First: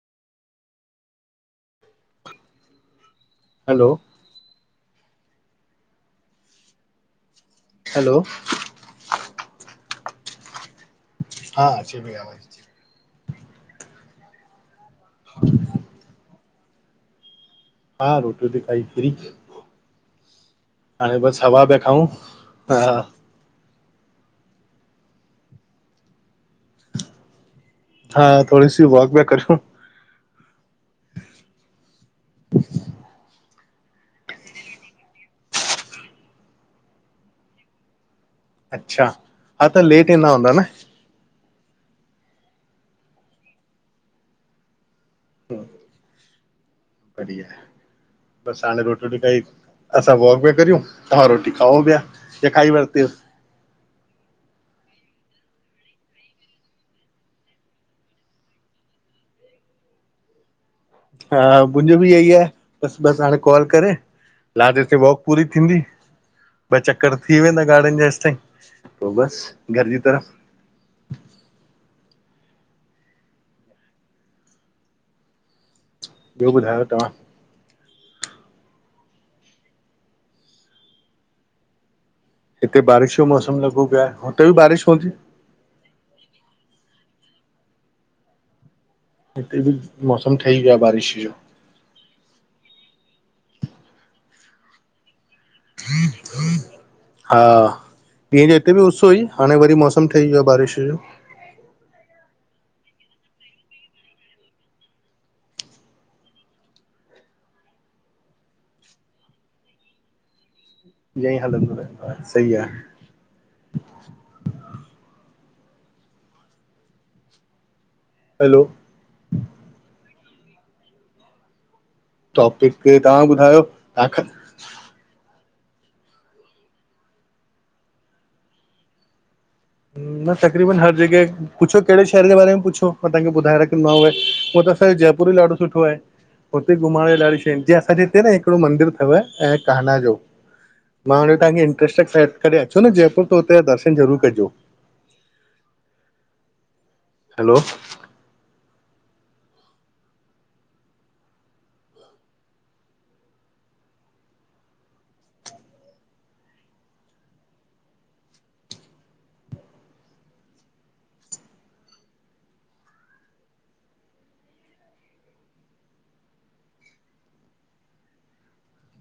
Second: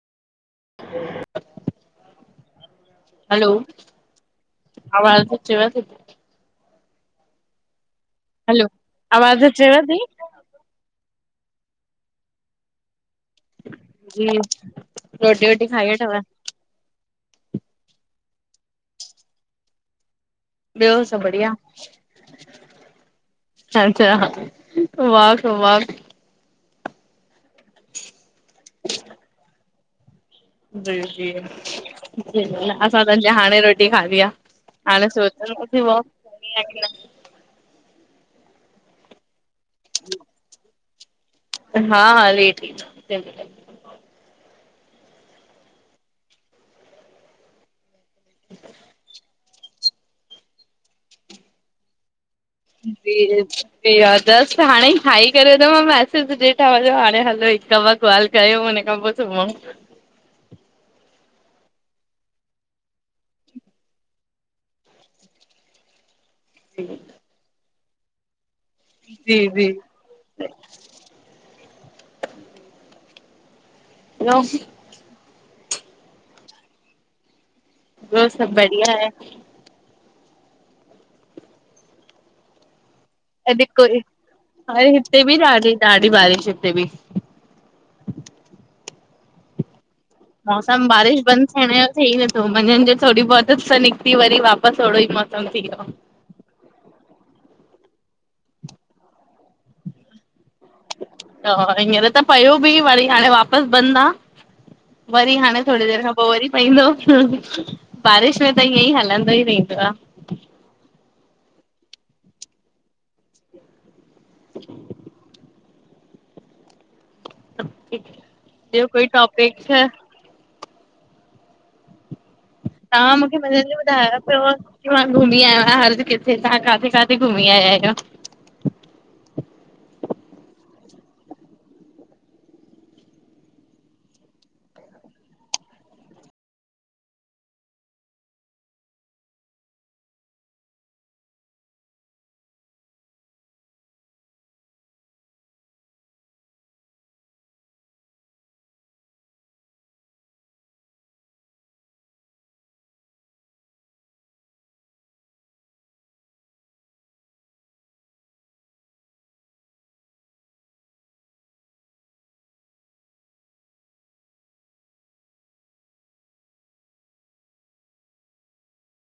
हलो आवाज़ अचेव थी। हलो हलो आवाज़ अचेव थी। हा अचे थी आवाज़। हेलो जी रोटी वोटी खाई वठव। हा रोटी वोटी खाई फ्री। ॿियो हाणे सभु बसि बढ़िया? हवा पिया खाऊं हा। अच्छा वाक वाक [unintelligible] हा थोरी सी वॉक बैेक करूं जी जी असां त अञा हाणे रोटी खाधी आहे। हाणे [unintelligible] अच्छा हा त लेट ईंदा हूंदा न। हा हा लेट ईंदा जय झूलेलाल हम बढिया बस साणे रोटी वोटी खाई। असां वॉक बि करियूं तव्हां रोटी खाओ पिया। या खाई वरितव जी जस्ट हाणे ई हाई करे मां मैसेज ॾिठा वञो हाणे हलो हिकु वक़्तु। काल कयु उन खां पोइ सुमउ हा मुंहिंजो बि इहेई आहे बसि बसि हाणे कॉल करे। लादे [unintelligible] ते वॉक पूरी थींदी। ॿ चकर थी वेंदा गार्डन जा जेसि ताईं पोइ बसि घर जी तरफ़। ॿियो ॿियो ॿुधा तव्हां? ॿियो सभु बढ़िया आहे। हिते बारिश म अॼ कल [inaudible] हिते बि ॾाढी ॾाढी बारिश हिते बि। हिते बि मौसम ठही वियो आहे बारिश जो। थियण जो थ ई [unintelligible] नथो मंझन जो थोरी बहुत उस निकिती वरी वापसि ओहिड़ो ई मौसम थी वियो। हा ॾींहं जो हिते बि उस हु ई हाणे वरी मौसम ठही वियो आहे बारिश जो। हींअर त पयो बि वरी हाणे वापसि बंदि आहे। वरी हाणे थोरी देरि खां पोइ वरी पईंदो। बारिश में त ईअं ई हलंदो ई रहंदो आहे। हियंईं हलंदो त सही आ। ठीकु। हैलो, बियो कोई टॉपिक छा? टॉपिक तां तव्हां मूंखे ॿुधायो पहिरिया हियो तव्हां ॿुधायो खां थव। मां घुमी आयो आहियां, हल किथे तव्हां काथे काथे घुमी आया आहियो? मां तक़रीबन हर जॻह पुछो कहिड़े शहर जे बारे में पुछो? मां तव्हांखे ॿुधाए रखंदोमांव उहो त असांजो जयपुर ई ॾाढो सुठो आहे। हुते घुमण जी डाढी शयूं आहिन जीअं असांजे हिते न हिकड़ो मंदरु अथव ऐं कहना जो मां हाणे तव्हांजे इंट्रस्टड सेट कॾहि अचो न जयपुर पो हुते जा दर्शन ज़रूरु कजो। हैलो,